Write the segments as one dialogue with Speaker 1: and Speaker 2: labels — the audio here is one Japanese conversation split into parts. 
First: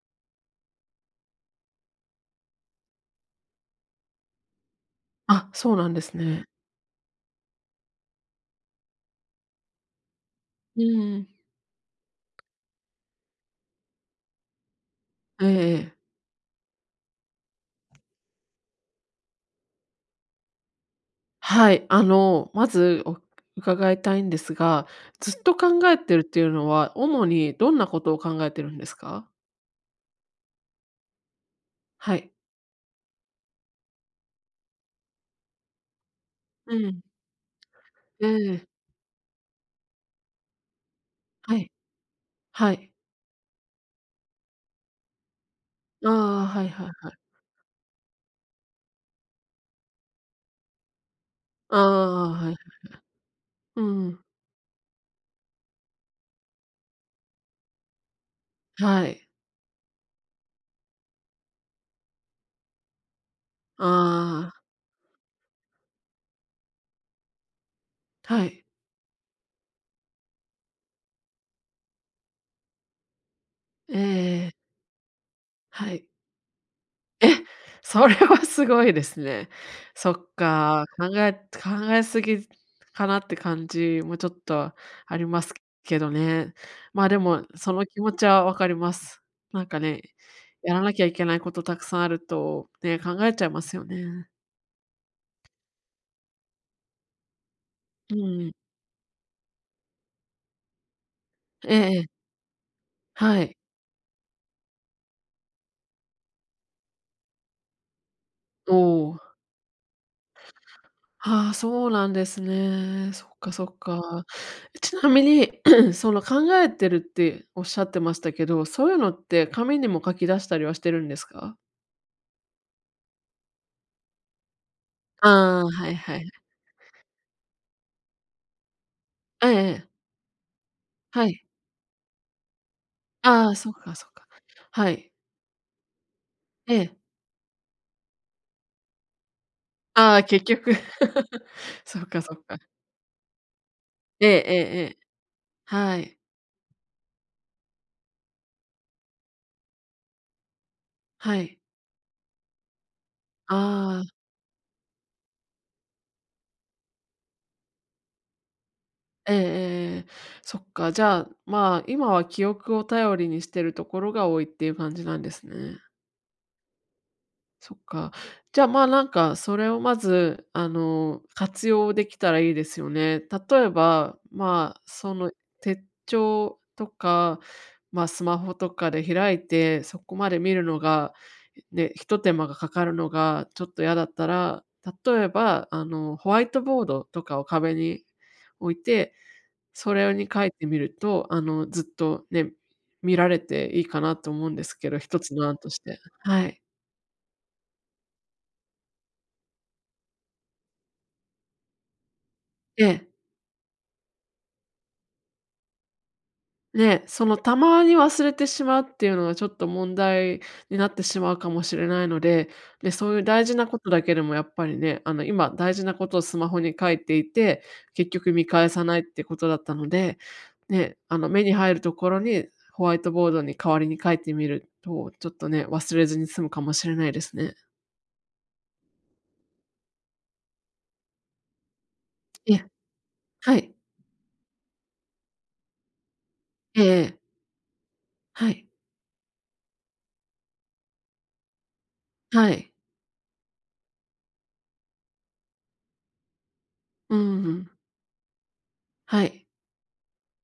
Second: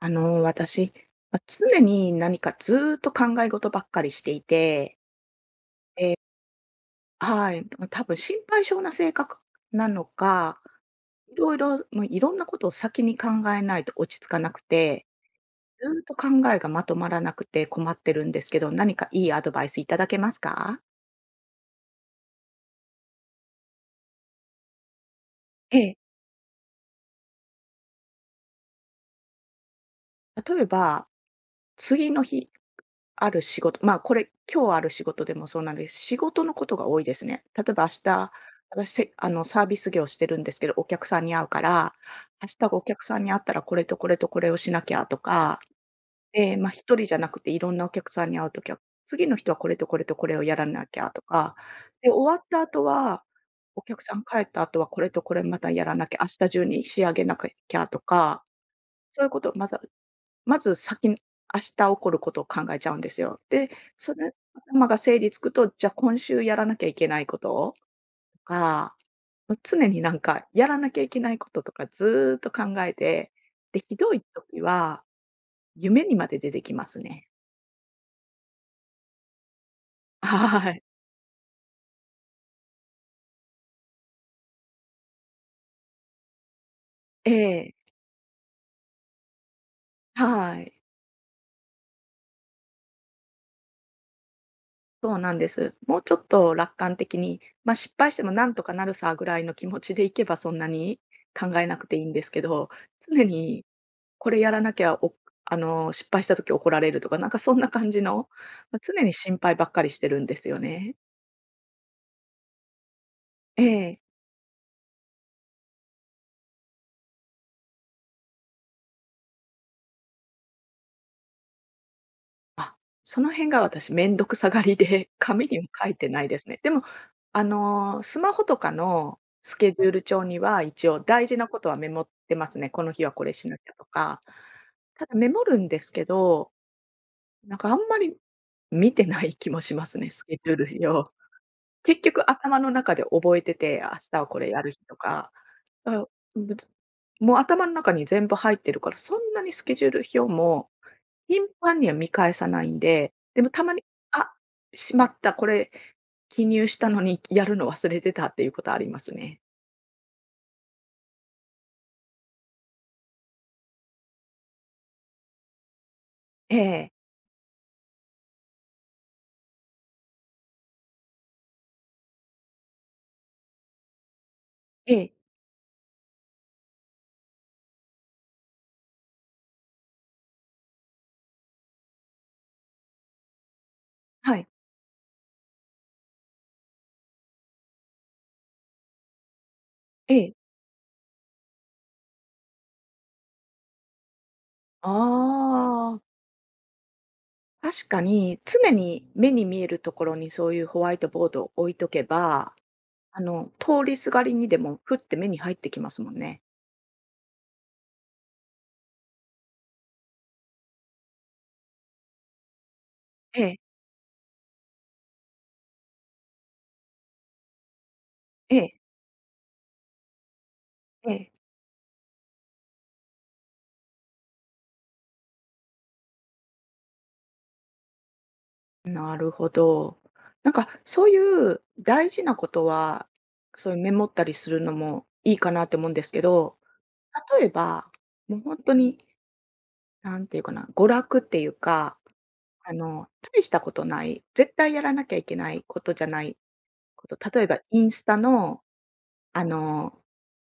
Speaker 1: 私、ま、常に何かずーっと考え事ばっかりしていて、
Speaker 2: あ、そうなんです
Speaker 1: え、
Speaker 2: ね。
Speaker 1: はい、ま多分心配性な性格なのか、
Speaker 2: うん。
Speaker 1: いろいろ、もういろんなことを先に考えないと落ち着かなくて、
Speaker 2: ええ
Speaker 1: ず
Speaker 2: え
Speaker 1: ーっ
Speaker 2: え。
Speaker 1: と考えがまとまらなくて困ってるんですけど、何かいいアドバイスいただけますか？
Speaker 2: はい、まずお伺いたいんですが、ずっと
Speaker 1: え
Speaker 2: 考
Speaker 1: え、
Speaker 2: えてるっていうのは、主にどんなことを考えてるんですか？
Speaker 1: 例えば、次
Speaker 2: は
Speaker 1: の
Speaker 2: い。
Speaker 1: 日ある仕事、まあ、これ、今日ある仕事でもそうなんです。仕事のこ
Speaker 2: う
Speaker 1: とが多
Speaker 2: ん。
Speaker 1: いですね。例えば明
Speaker 2: え
Speaker 1: 日、
Speaker 2: え、
Speaker 1: 私、せあの、サービス業してるんですけど、お客さんに会う
Speaker 2: は
Speaker 1: か
Speaker 2: い、
Speaker 1: ら、明
Speaker 2: は
Speaker 1: 日お
Speaker 2: い。
Speaker 1: 客さんに会ったらこれとこれとこれをしなきゃとか、
Speaker 2: ああ、
Speaker 1: で、
Speaker 2: は
Speaker 1: ま
Speaker 2: い
Speaker 1: あ、
Speaker 2: はい
Speaker 1: 一人
Speaker 2: は
Speaker 1: じ
Speaker 2: い。
Speaker 1: ゃなくていろんなお客さんに会うときは、次の人はこれとこれとこれをやらなきゃとか、
Speaker 2: あ
Speaker 1: で、
Speaker 2: あ、
Speaker 1: 終わっ
Speaker 2: はい。
Speaker 1: た後は、
Speaker 2: う
Speaker 1: お客さ
Speaker 2: ん、
Speaker 1: ん帰った後はこれとこれまたやらなきゃ、明日中に仕上げなきゃとか、
Speaker 2: は
Speaker 1: そう
Speaker 2: い。
Speaker 1: いうこと、またまず先明日起こることを考えちゃうんですよ。で、それ
Speaker 2: あ
Speaker 1: 頭が整理つくと、じゃあ今週やらなきゃいけないこと
Speaker 2: あ、
Speaker 1: と
Speaker 2: はい。
Speaker 1: か、もう常になんかやらなきゃいけないこととかずーっと考えて、で、ひ
Speaker 2: ええ
Speaker 1: どい
Speaker 2: ええ、
Speaker 1: 時は
Speaker 2: は
Speaker 1: 夢
Speaker 2: い。
Speaker 1: にまで出てきます
Speaker 2: え、
Speaker 1: ね。
Speaker 2: それはすごいですね。そっ
Speaker 1: はい。
Speaker 2: か、考えすぎかなって感じもちょっとありますけどね。まあ、で
Speaker 1: え
Speaker 2: も、そ
Speaker 1: え、
Speaker 2: の気持ちはわかります。なんかね、
Speaker 1: は
Speaker 2: や
Speaker 1: い。
Speaker 2: らなきゃいけないことたくさんあると、ね、考えちゃいますよね。
Speaker 1: そうなんです。もうちょっと楽観的に、ま、失敗
Speaker 2: う
Speaker 1: してもな
Speaker 2: ん。
Speaker 1: んとかなるさぐらいの気持ちでいけばそんなに考え
Speaker 2: え
Speaker 1: なく
Speaker 2: え
Speaker 1: て
Speaker 2: え
Speaker 1: いいんで
Speaker 2: え。
Speaker 1: すけど、常
Speaker 2: はい。
Speaker 1: にこれやらなきゃ、おあの、失敗した時怒られるとか、なんかそんな感じの、
Speaker 2: お
Speaker 1: ま、常に
Speaker 2: お。
Speaker 1: 心配ばっかりしてるんですよね。
Speaker 2: ああ、そうなんですね。そっか
Speaker 1: え
Speaker 2: そっ
Speaker 1: え。
Speaker 2: か。ちなみに、その、考えてるっておっしゃってましたけど、そういうのって紙にも書き出したりはしてるんですか？
Speaker 1: あ、その辺が私めんどくさがりで、紙に
Speaker 2: あ
Speaker 1: は
Speaker 2: あー、
Speaker 1: 書
Speaker 2: はい
Speaker 1: いて
Speaker 2: は
Speaker 1: な
Speaker 2: い。
Speaker 1: いですね。でも、スマホとかの
Speaker 2: え
Speaker 1: スケジ
Speaker 2: え
Speaker 1: ュール帳には、一応大
Speaker 2: は
Speaker 1: 事
Speaker 2: い。
Speaker 1: なことはメモってますね。この日はこれし
Speaker 2: ああ、
Speaker 1: なき
Speaker 2: そっ
Speaker 1: ゃと
Speaker 2: かそっ
Speaker 1: か。
Speaker 2: か。は
Speaker 1: た
Speaker 2: い。
Speaker 1: だメモるんですけど、
Speaker 2: ええ。
Speaker 1: なんかあんまり見てない気もしますね、
Speaker 2: あ
Speaker 1: ス
Speaker 2: あ、
Speaker 1: ケ
Speaker 2: 結
Speaker 1: ジュー
Speaker 2: 局。
Speaker 1: ル表。
Speaker 2: そ
Speaker 1: 結
Speaker 2: っか
Speaker 1: 局
Speaker 2: そっ
Speaker 1: 頭
Speaker 2: か。
Speaker 1: の中で覚えてて、明日は
Speaker 2: ええ
Speaker 1: これ
Speaker 2: ええ
Speaker 1: やる日
Speaker 2: え
Speaker 1: と
Speaker 2: え。
Speaker 1: か
Speaker 2: は
Speaker 1: あ、
Speaker 2: い。
Speaker 1: ぶつもう頭の中に全部入ってるから、そんなにスケジュール表も
Speaker 2: は
Speaker 1: 頻
Speaker 2: い。
Speaker 1: 繁には見返さないんで、でもたまに、
Speaker 2: ああ、
Speaker 1: あ、しまった、これ記入したのにやるの忘れてたっていうことあります
Speaker 2: ええ
Speaker 1: ね。
Speaker 2: ええええ。そっか、じゃあ、まあ、今は記憶を頼りにしてるところが多いっていう感じなんですね。
Speaker 1: ええ、
Speaker 2: そっか。じゃあ、まあ、なんか、それをまず、活用できたらいいですよね。例えば、まあ、
Speaker 1: ええ、
Speaker 2: その手帳とか、まあ、スマホとかで開いて、そこまで見るのが、ね、ひと手間がかかるのがちょっと嫌だった
Speaker 1: はい、
Speaker 2: ら、例えば、ホワイトボードとかを壁に置いて、それ
Speaker 1: え
Speaker 2: に
Speaker 1: え。
Speaker 2: 書いてみると、ずっとね、見られていいかなと思うんです
Speaker 1: あ
Speaker 2: けど、一つの案として。
Speaker 1: あ、
Speaker 2: はい。
Speaker 1: 確かに常に目に見えるところにそういうホワイトボードを置いとけば、
Speaker 2: ええ。
Speaker 1: 通りすがりにでもふって目に入ってきますもんね。
Speaker 2: ね、そのたまに忘れてしまうっていうのがちょっと問題になってしまうかもしれないので、ね、そういう
Speaker 1: え
Speaker 2: 大
Speaker 1: え、
Speaker 2: 事なことだけでもやっぱりね、今大事なことをスマホに書いていて、結局見
Speaker 1: え
Speaker 2: 返
Speaker 1: え、
Speaker 2: さないってことだったので、ね、
Speaker 1: ええ。
Speaker 2: 目に入るところにホワイトボードに代わりに書いてみると、ちょっとね、忘れずに済むかもしれないですね。
Speaker 1: なるほど。なんかそういう大事なこ
Speaker 2: え
Speaker 1: と
Speaker 2: え、
Speaker 1: は、
Speaker 2: は
Speaker 1: そ
Speaker 2: い。
Speaker 1: ういうメモったりするのもいいかなって思うんですけど、
Speaker 2: ええ
Speaker 1: 例えば、もう
Speaker 2: は
Speaker 1: 本
Speaker 2: い、
Speaker 1: 当に、なんていうかな、娯楽っていうか、
Speaker 2: はい。
Speaker 1: あの、大したことない、絶対やらなきゃいけないことじゃないこと、
Speaker 2: う
Speaker 1: 例
Speaker 2: ん
Speaker 1: え
Speaker 2: う
Speaker 1: ば
Speaker 2: ん、
Speaker 1: インスタの、
Speaker 2: は
Speaker 1: あ
Speaker 2: い。
Speaker 1: の、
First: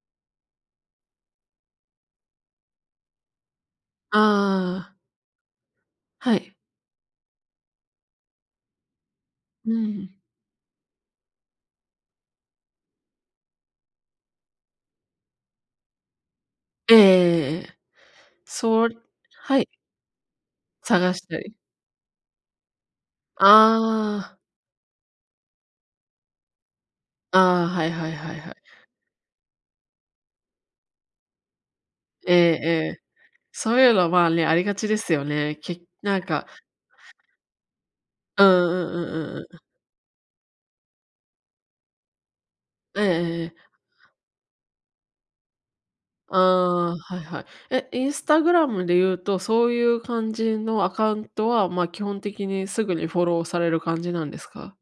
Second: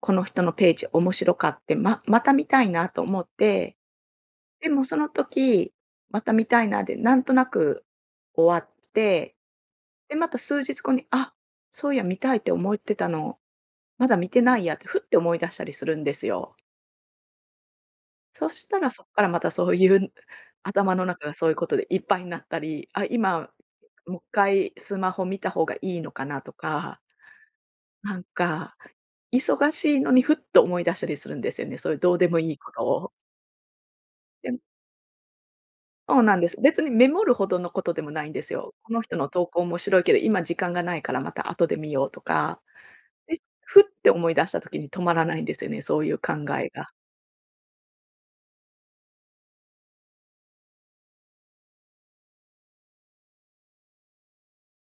Speaker 1: この人のページ面白かって、ままた見たいなと思って、でも
Speaker 2: あ
Speaker 1: そ
Speaker 2: あ、
Speaker 1: の時、また
Speaker 2: は
Speaker 1: 見
Speaker 2: い。
Speaker 1: たいなで、なんとなく終わって
Speaker 2: うん。
Speaker 1: で、また数日後に、あ、そういや見たいって思ってたの、まだ見てないやってふって思い出したりするんですよ。
Speaker 2: ええええ。
Speaker 1: そした
Speaker 2: そ
Speaker 1: ら
Speaker 2: う
Speaker 1: そこからまた
Speaker 2: は
Speaker 1: そ
Speaker 2: い、
Speaker 1: ういう、頭の
Speaker 2: 探
Speaker 1: 中
Speaker 2: し
Speaker 1: が
Speaker 2: た
Speaker 1: そうい
Speaker 2: り。
Speaker 1: うことでいっぱいになったり、あ、今、もう一
Speaker 2: あ
Speaker 1: 回スマホ見た方がいいのかなとか、
Speaker 2: あ、ああ、はいはい
Speaker 1: なん
Speaker 2: はいはい。
Speaker 1: か、忙しいのにふっと思い出したりするんですよね、そういうどうで
Speaker 2: ええ
Speaker 1: もいい
Speaker 2: え
Speaker 1: こと
Speaker 2: え。
Speaker 1: を。
Speaker 2: そういうの、まあ、ね、
Speaker 1: で
Speaker 2: ありがちですよね。
Speaker 1: そ
Speaker 2: な
Speaker 1: う
Speaker 2: ん
Speaker 1: なん
Speaker 2: か
Speaker 1: です。別にメモるほどのことでもないんで
Speaker 2: うん
Speaker 1: す
Speaker 2: う
Speaker 1: よ。こ
Speaker 2: んう
Speaker 1: の
Speaker 2: ん
Speaker 1: 人の
Speaker 2: うんう
Speaker 1: 投稿
Speaker 2: ん。
Speaker 1: 面白いけど、今時間がないからまた後で見ようとか。
Speaker 2: ええ
Speaker 1: で、
Speaker 2: ええ。
Speaker 1: ふって思い出した時に止まらないんですよね、そういう考
Speaker 2: あ
Speaker 1: えが。
Speaker 2: あ、はいはい。え、インスタグラムで言うと、そういう感じのアカウントは、まあ、基本的にすぐにフォローされる感じなんですか？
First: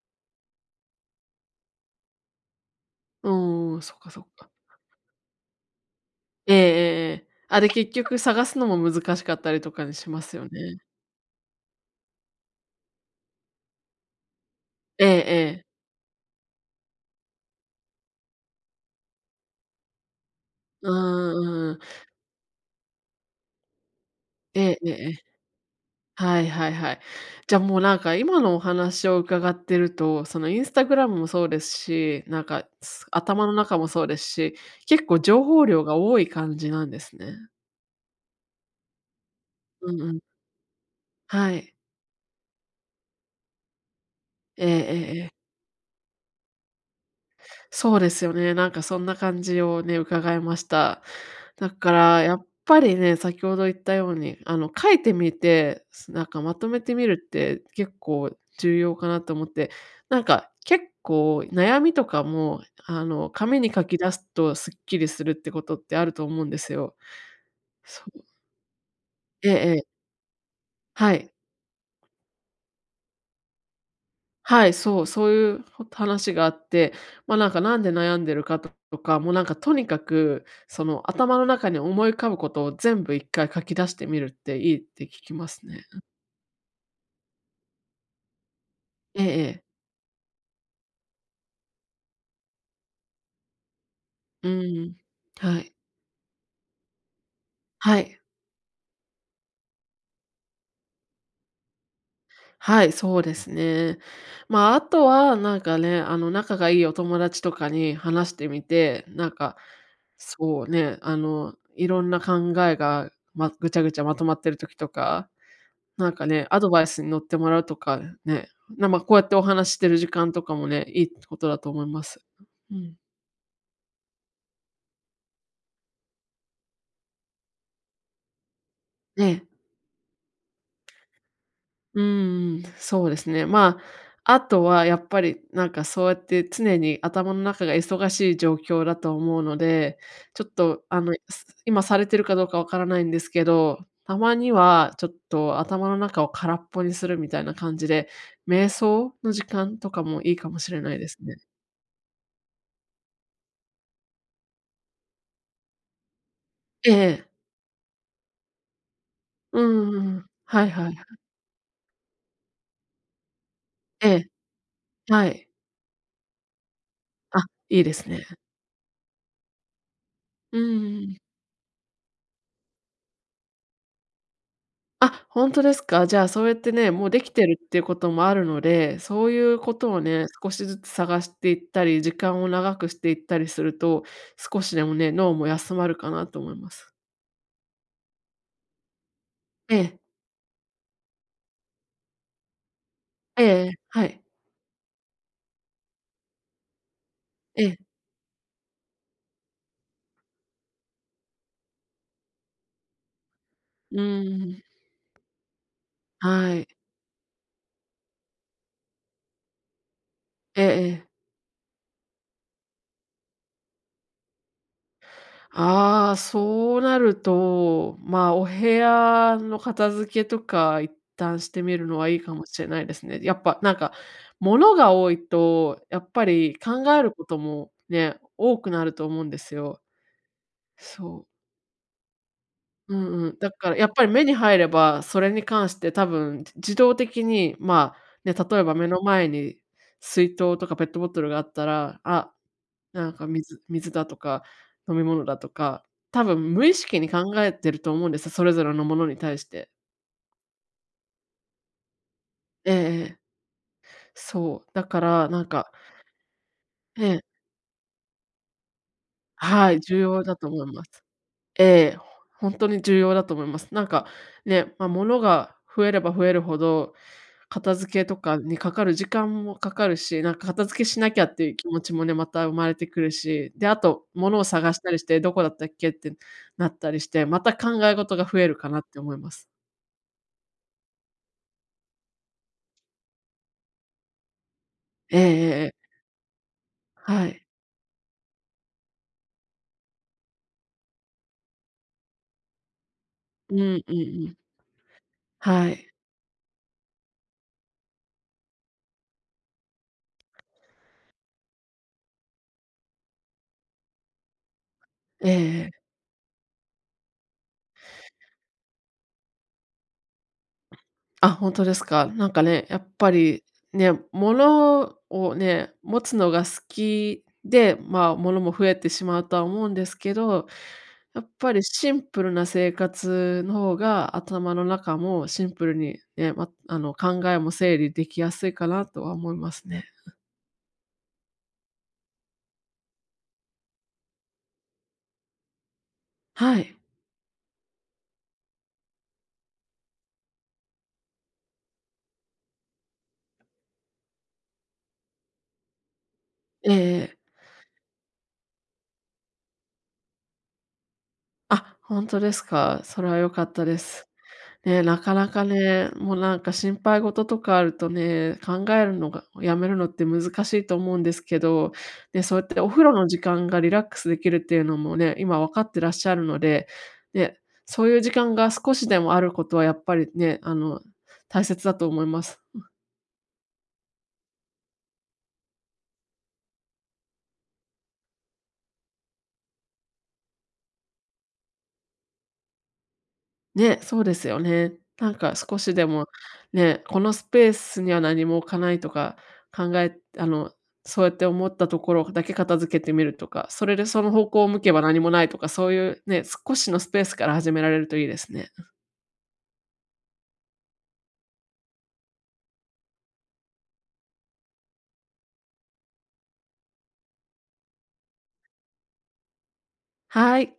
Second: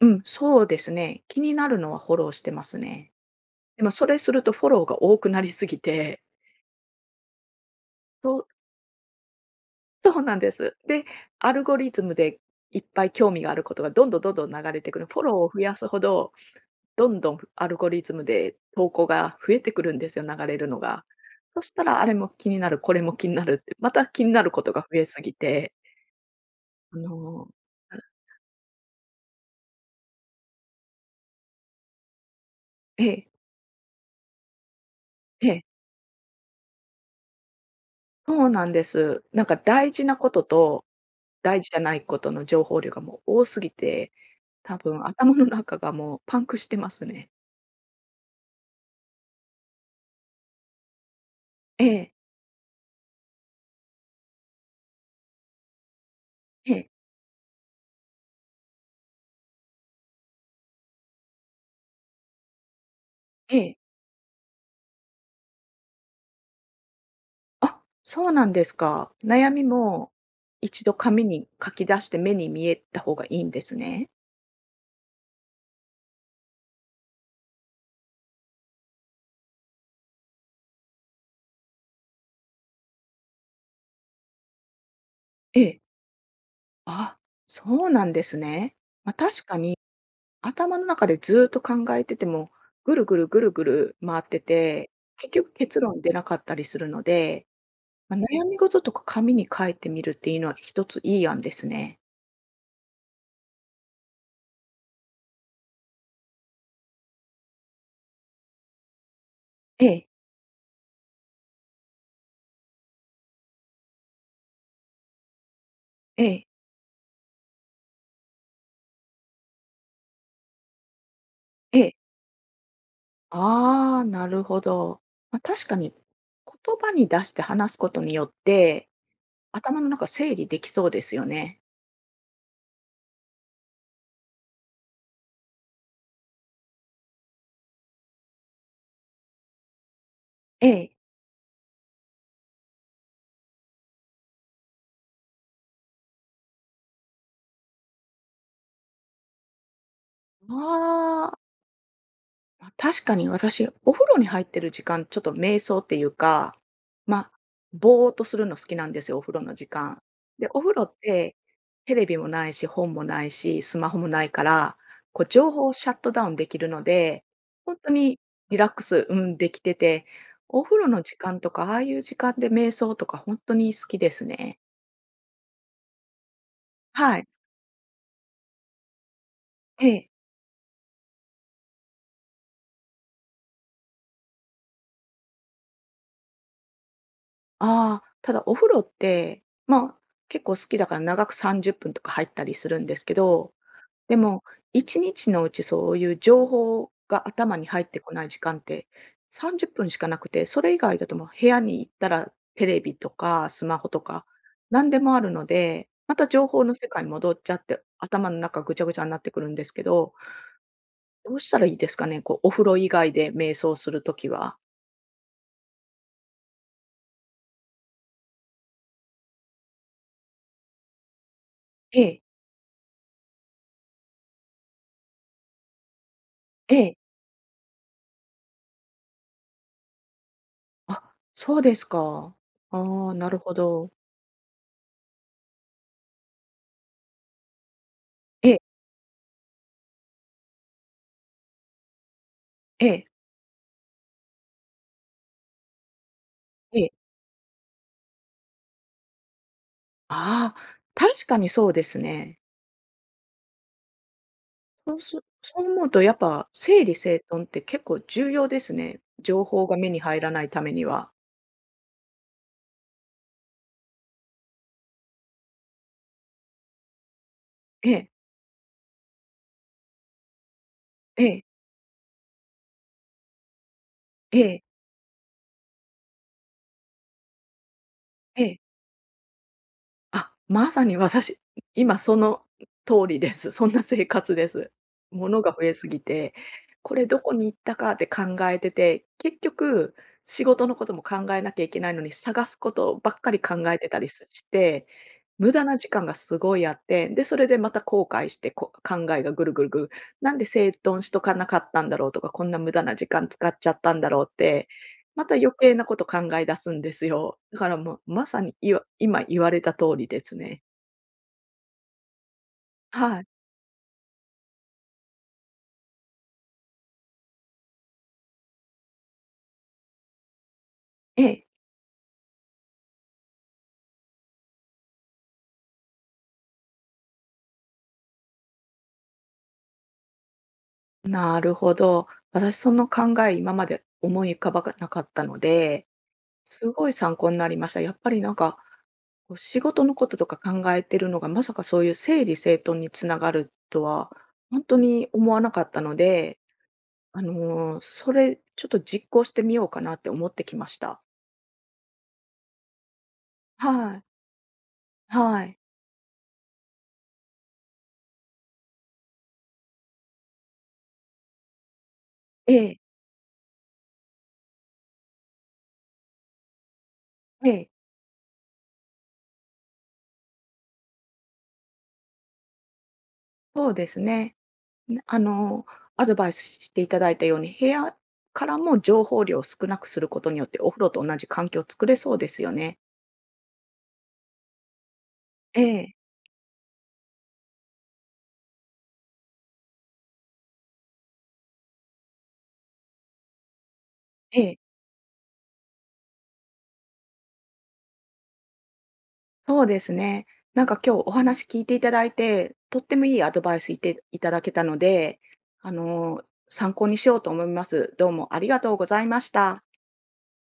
Speaker 1: うん、そうですね。気になるのはフォローしてますね。
Speaker 2: うん
Speaker 1: で
Speaker 2: ん、
Speaker 1: も
Speaker 2: そっ
Speaker 1: そ
Speaker 2: か
Speaker 1: れ
Speaker 2: そっ
Speaker 1: する
Speaker 2: か。
Speaker 1: とフォローが多くなりすぎて、
Speaker 2: ええええええ。あ、で、結局
Speaker 1: そ
Speaker 2: 探
Speaker 1: う
Speaker 2: すのも難しかったりとかにし
Speaker 1: そう
Speaker 2: ま
Speaker 1: な
Speaker 2: す
Speaker 1: ん
Speaker 2: よ
Speaker 1: で
Speaker 2: ね。
Speaker 1: す。で、アルゴリズムでいっぱい興味があることがどんどんどんどん流れてくる。
Speaker 2: ええ
Speaker 1: フォローを増
Speaker 2: ええ。
Speaker 1: やすほど、どんどんアルゴリズムで投稿が増えてくるんですよ、流れるの
Speaker 2: う
Speaker 1: が。
Speaker 2: んうん
Speaker 1: そし
Speaker 2: うんうん。
Speaker 1: たらあれも気になる、これも気になるって、また気になる
Speaker 2: え
Speaker 1: こと
Speaker 2: え
Speaker 1: が
Speaker 2: ええ
Speaker 1: 増え
Speaker 2: え
Speaker 1: す
Speaker 2: え。
Speaker 1: ぎて、
Speaker 2: はいはいは
Speaker 1: あ
Speaker 2: い。
Speaker 1: の、
Speaker 2: じゃあもうなんか今のお話を伺ってると、そのインスタグラムもそうですし、なんか、
Speaker 1: ええ、
Speaker 2: 頭の中もそうですし、結構情
Speaker 1: ええ。
Speaker 2: 報量が多い感じなんですね。
Speaker 1: そうなんです。なんか大
Speaker 2: うん
Speaker 1: 事
Speaker 2: う
Speaker 1: な
Speaker 2: ん。
Speaker 1: ことと、
Speaker 2: は
Speaker 1: 大事
Speaker 2: い。
Speaker 1: じゃないことの情報量がもう多すぎて、
Speaker 2: ええ
Speaker 1: 多
Speaker 2: え
Speaker 1: 分
Speaker 2: ええ
Speaker 1: 頭の
Speaker 2: え
Speaker 1: 中がもうパンクしてますね。
Speaker 2: そうですよね。なんかそんな感じをね、伺いました。だ
Speaker 1: え
Speaker 2: か
Speaker 1: え、
Speaker 2: らやっぱりね、先ほど言ったように、書いてみて、なんかまと
Speaker 1: え
Speaker 2: め
Speaker 1: え、
Speaker 2: てみるって結構重要かなと思って、なんか結構悩みとかも、
Speaker 1: え
Speaker 2: 紙に書
Speaker 1: え。
Speaker 2: き出すとすっきりするってことってあると思うんですよ。
Speaker 1: あ、
Speaker 2: そう。
Speaker 1: そうなんですか。
Speaker 2: え
Speaker 1: 悩
Speaker 2: え
Speaker 1: み
Speaker 2: ええ。
Speaker 1: も一度
Speaker 2: は
Speaker 1: 紙
Speaker 2: い。
Speaker 1: に書き出して目に見えた方がいいんですね。
Speaker 2: はい、そう、そういう話があって、ま、なんかなんで悩んでるかととか、もうなんかとにかく、その頭の中に思い浮かぶことを全部一回書き出してみるっていいって聞きま
Speaker 1: え
Speaker 2: す
Speaker 1: え。
Speaker 2: ね。
Speaker 1: あ、そうなんですね。まあ、
Speaker 2: ええ
Speaker 1: 確か
Speaker 2: ええ。
Speaker 1: に頭の中でずっと考えてても、ぐるぐるぐるぐる回って
Speaker 2: う
Speaker 1: て、
Speaker 2: ん。
Speaker 1: 結局
Speaker 2: はい。
Speaker 1: 結論出なかったりするので
Speaker 2: は
Speaker 1: まあ、
Speaker 2: い。
Speaker 1: 悩み事とか紙に書いてみるっていうのは一ついい案ですね。
Speaker 2: はい、そうですね。まあ、あとはなんかね、仲がいいお友達とかに話してみて、なんか、
Speaker 1: ええ、
Speaker 2: そうね、いろんな考えが、ま、ぐちゃぐちゃまとまってる時とかなん
Speaker 1: え
Speaker 2: かね、
Speaker 1: え、
Speaker 2: アドバイスに乗ってもらうとかね、ま、こうやってお話ししてる時間とかもね、いいことだと
Speaker 1: え
Speaker 2: 思い
Speaker 1: え。
Speaker 2: ます。うん。
Speaker 1: ああ、なるほど。まあ、確かに、言葉に出して話すことによって、
Speaker 2: ね、
Speaker 1: 頭の中整理できそうですよね。
Speaker 2: うんうん、そうですね。まあ、あとはやっぱりなんかそうやって常に頭の中が忙しい状況だと思うので、ちょっ
Speaker 1: え
Speaker 2: と
Speaker 1: え。
Speaker 2: 今されてるかどうかわからないんですけど、たまにはちょっと頭の中を空っぽにするみたいな感じで、瞑想の時間とかもいいかもしれないです
Speaker 1: あ
Speaker 2: ね。
Speaker 1: あ。ま、確かに私、お風呂に入ってる時間、ちょっと瞑想っていうか、
Speaker 2: え
Speaker 1: ま、
Speaker 2: え。
Speaker 1: あぼーっとするの好きなんですよ、お風呂の
Speaker 2: う
Speaker 1: 時
Speaker 2: ん
Speaker 1: 間。
Speaker 2: うんうん。
Speaker 1: で、お
Speaker 2: はい
Speaker 1: 風呂
Speaker 2: は
Speaker 1: っ
Speaker 2: い。
Speaker 1: て、テレビもないし、本もないし、スマホも
Speaker 2: え
Speaker 1: ない
Speaker 2: え、
Speaker 1: から、こう
Speaker 2: はい。
Speaker 1: 情報をシャットダウンできるので、
Speaker 2: あ、
Speaker 1: 本
Speaker 2: いい
Speaker 1: 当
Speaker 2: です
Speaker 1: に
Speaker 2: ね。
Speaker 1: リラックス、うん、できてて、
Speaker 2: う
Speaker 1: お
Speaker 2: ん
Speaker 1: 風呂
Speaker 2: うん
Speaker 1: の
Speaker 2: う
Speaker 1: 時
Speaker 2: ん。
Speaker 1: 間とか、ああいう時間で瞑想とか本当に好きですね。
Speaker 2: あ、ほんとですか？じゃあ、そうやってね、もう
Speaker 1: は
Speaker 2: で
Speaker 1: い。
Speaker 2: きてるっていうこともあるので、そういうこ
Speaker 1: え
Speaker 2: とを
Speaker 1: え。
Speaker 2: ね、少しずつ探していったり、時間を長くしていったりすると、少しでもね、脳も休まるかなと思います。
Speaker 1: ああ、ただお風呂って、
Speaker 2: え
Speaker 1: まあ、
Speaker 2: え、
Speaker 1: 結構好きだから長く30分とか入ったりするんですけ
Speaker 2: ええ
Speaker 1: ど
Speaker 2: ええ、は
Speaker 1: で
Speaker 2: い、
Speaker 1: も、1日のうちそういう情報が頭
Speaker 2: え
Speaker 1: に入っ
Speaker 2: え。
Speaker 1: てこない時間って30分しかなくて、それ以外だともう部屋に行ったらテレビとかスマホ
Speaker 2: う
Speaker 1: とか
Speaker 2: ーん、
Speaker 1: 何でもあるので、また情
Speaker 2: は
Speaker 1: 報
Speaker 2: い、
Speaker 1: の世界に戻っちゃって、頭の中ぐちゃぐちゃになってくるんですけど、
Speaker 2: ええええ。
Speaker 1: どうしたらいいですかね？こうお風呂以外で瞑想するときは。
Speaker 2: ああ、そうなると、まあ、お部屋の片付けとか一旦してみるの
Speaker 1: え
Speaker 2: はいい
Speaker 1: え、
Speaker 2: かもしれないですね。やっぱなんか、物が多いと、やっぱり
Speaker 1: え
Speaker 2: 考
Speaker 1: え。
Speaker 2: えることもね、多くなると思うんですよ。
Speaker 1: あ、
Speaker 2: そう。
Speaker 1: そうですか。
Speaker 2: う
Speaker 1: ああ、
Speaker 2: んう
Speaker 1: なる
Speaker 2: ん。だ
Speaker 1: ほ
Speaker 2: からや
Speaker 1: ど。
Speaker 2: っぱり目に入れば、それに関して多分自動的に、まあ、ね、
Speaker 1: え
Speaker 2: 例
Speaker 1: え、
Speaker 2: えば目の前に水筒とかペットボトルがあったら、あ
Speaker 1: ええ、
Speaker 2: なんか水だとか、飲み物だとか、多分無意
Speaker 1: ええ。
Speaker 2: 識に考えてると思うんですよ、それぞれのものに対して。
Speaker 1: ああ、確かにそうですね。
Speaker 2: ええええ。そう、だ
Speaker 1: そ
Speaker 2: か
Speaker 1: うす
Speaker 2: らなん
Speaker 1: そ
Speaker 2: か
Speaker 1: う思うとやっぱ整理
Speaker 2: え
Speaker 1: 整
Speaker 2: え、
Speaker 1: 頓って結構重要ですね。情報
Speaker 2: は
Speaker 1: が
Speaker 2: い、
Speaker 1: 目
Speaker 2: 重
Speaker 1: に入
Speaker 2: 要
Speaker 1: ら
Speaker 2: だ
Speaker 1: な
Speaker 2: と
Speaker 1: いた
Speaker 2: 思い
Speaker 1: めに
Speaker 2: ます。
Speaker 1: は。
Speaker 2: ええ、ほんとに重要だと思います。なんか、ね、ま、物が増えれば増えるほど、片
Speaker 1: え
Speaker 2: 付け
Speaker 1: え、
Speaker 2: とかにかかる時間もかかるし、なんか片付けしなき
Speaker 1: え
Speaker 2: ゃっ
Speaker 1: え、
Speaker 2: ていう気持ちもね、また生まれてくるし、で、あと物
Speaker 1: え
Speaker 2: を
Speaker 1: え、
Speaker 2: 探したりして、どこだったっけってなったりして、また考え事が増
Speaker 1: え
Speaker 2: える
Speaker 1: え。
Speaker 2: かなって思います。
Speaker 1: あ、まさに私、今その通りです。そんな生活です。
Speaker 2: ええ
Speaker 1: 物
Speaker 2: え
Speaker 1: が増
Speaker 2: ええ
Speaker 1: えす
Speaker 2: え。
Speaker 1: ぎて、これど
Speaker 2: は
Speaker 1: こ
Speaker 2: い。
Speaker 1: に行ったかって考えてて、結局仕事のことも考えなきゃいけないのに、探すことばっかり
Speaker 2: うんう
Speaker 1: 考え
Speaker 2: ん
Speaker 1: て
Speaker 2: う
Speaker 1: たりす
Speaker 2: ん。
Speaker 1: して無駄
Speaker 2: は
Speaker 1: な
Speaker 2: い。
Speaker 1: 時間がすごいあって、で、それでまた後悔して、考えがぐるぐるぐる、なんで整頓しとかなかったんだろうとか、こんな無駄な時間使っちゃったんだろうって、ま
Speaker 2: ええ
Speaker 1: た余
Speaker 2: ええ。
Speaker 1: 計なこと考え出すんですよ。だからもう、まさに今言われた通りですね。
Speaker 2: あ、本当ですか。なんかね、やっぱ
Speaker 1: はい。
Speaker 2: りね、物をね、持つのが好きで、まあ、物も増えてしまうとは思うんですけど、
Speaker 1: え
Speaker 2: やっ
Speaker 1: え。
Speaker 2: ぱりシンプルな生活の方が、頭の中もシンプルにね、ま、考えも整理できやすいかなとは思いますね。
Speaker 1: なるほど。私その考え、今まで思い浮かばかなかったので、
Speaker 2: は
Speaker 1: す
Speaker 2: い。
Speaker 1: ごい参考になりました。やっぱりなんか、こう仕事のこととか考えてるのが、まさかそういう整理整頓につながるとは、本当に思わなかったので、
Speaker 2: ええ
Speaker 1: それ、ちょっと実行してみようかなって思ってきました。
Speaker 2: あ、本当ですか。それは良かったで
Speaker 1: はい。
Speaker 2: す。ね、なかな
Speaker 1: は
Speaker 2: か
Speaker 1: い。
Speaker 2: ね、もうなんか心配事とかあるとね、考えるのがやめるのって難しいと思うんですけど、ね、そうやっ
Speaker 1: え
Speaker 2: てお
Speaker 1: え、
Speaker 2: 風呂の時間がリラックスできるっていうのもね、今分かってらっしゃるので、ね、
Speaker 1: ええ、
Speaker 2: そういう時間が少しでもあることはやっぱりね、大切だと思います。
Speaker 1: そうですね。なあのー、アドバイスしていただいたように、部屋からも情報量を少なくすることによって、お風呂と同じ環境を作れそうですよね。
Speaker 2: ね、そうですよね。なんか少
Speaker 1: え
Speaker 2: しで
Speaker 1: え、
Speaker 2: も、ね、このスペースには何も置かないとか、考えあの、そうやって思ったところだけ片付けてみるとか、それでその方
Speaker 1: え
Speaker 2: 向を
Speaker 1: え。
Speaker 2: 向けば何もないとか、そういうね、少しのスペースから始められるといいですね。
Speaker 1: そうですね。なんか今日お話聞いていただいて、とってもいいアドバイスいていただけたので、参考にしようと思います。どうもありがとうございました。
Speaker 2: はい。